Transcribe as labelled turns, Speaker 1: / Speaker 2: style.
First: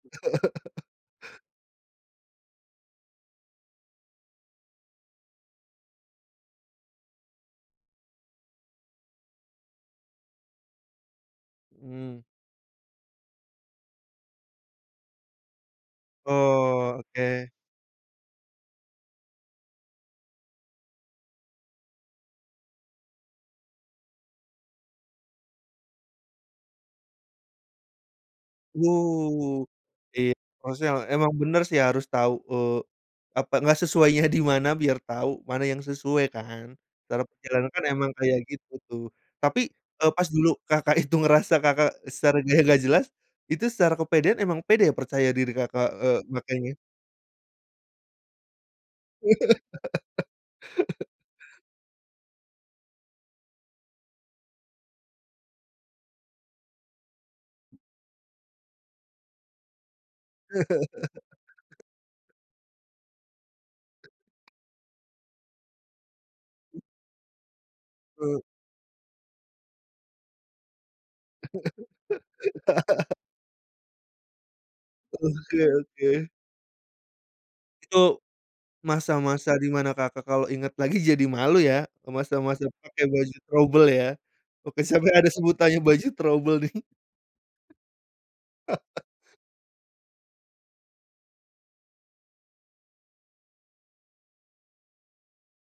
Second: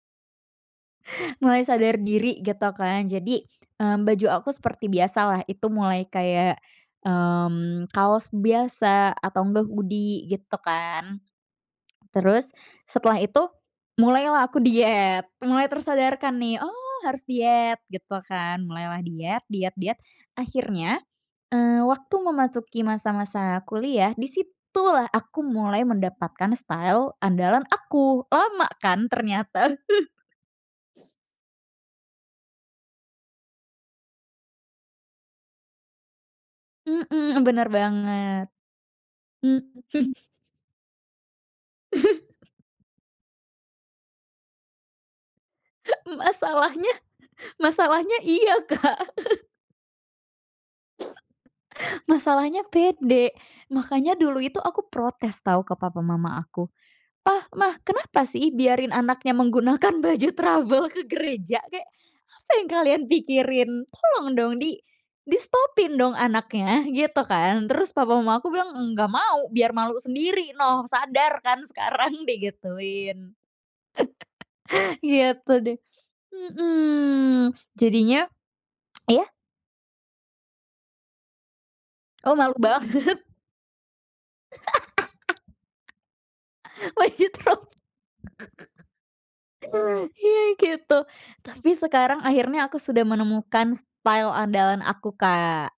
Speaker 1: Mulai sadar diri gitu kan jadi, eee, baju aku seperti biasa lah itu mulai kayak, mmm, kaos biasa, atau enggak hoodie gitu kan.
Speaker 2: Mmm.
Speaker 1: Terus, setelah itu mulailah aku diet, mulai tersadarkan nih,
Speaker 2: Oh
Speaker 1: oh harus
Speaker 2: oke.
Speaker 1: diet gitu kan, mulailah diet diet diet, akhirnya, eee, waktu memasuki masa-masa kuliah, di situ lah aku mulai mendapatkan style andalan aku, lama kan
Speaker 2: Wow,
Speaker 1: ternyata.
Speaker 2: iya. Maksudnya, emang bener sih harus tau eee, apa, gak sesuainya di mana biar tau mana yang sesuai kan, secara
Speaker 1: Mhm,
Speaker 2: pikiran
Speaker 1: bener
Speaker 2: kan emang kayak
Speaker 1: banget.
Speaker 2: gitu tuh. Tapi,
Speaker 1: Mhm.
Speaker 2: eee, pas dulu, Kakak, itu ngerasa, Kakak, sarannya gak jelas, itu secara kepedean emang pede percaya diri, Kakak, eee, makanya
Speaker 1: Masalahnya masalahnya iya, Kak. Masalahnya pede, makanya dulu itu aku protes tau ke papa mama aku. "Pa, Ma! Kenapa sih, biarin anaknya menggunakan baju trouble ke gereja? Kayak apa yang kalian pikirin? Tolong dong di distopin dong,
Speaker 2: [unintelligible]
Speaker 1: anaknya!" gitu kan. Terus papa mama
Speaker 2: Eee
Speaker 1: aku bilang, enggak mau. Biar malu sendiri noh, sadar kan sekarang di gituin. Gitu
Speaker 2: Oke
Speaker 1: deh.
Speaker 2: oke.
Speaker 1: Mhm,
Speaker 2: Itu,
Speaker 1: jadinya iya?
Speaker 2: masa-masa di mana, Kakak, kalau inget lagi jadi malu ya,
Speaker 1: Oh malu
Speaker 2: masa-masa pakai
Speaker 1: banget.
Speaker 2: baju trouble ya? Oke sampai ada sebutannya baju trouble deng.
Speaker 1: Baju trob Iya gitu, tapi sekarang akhirnya aku sudah menemukan style andalan aku, Kak.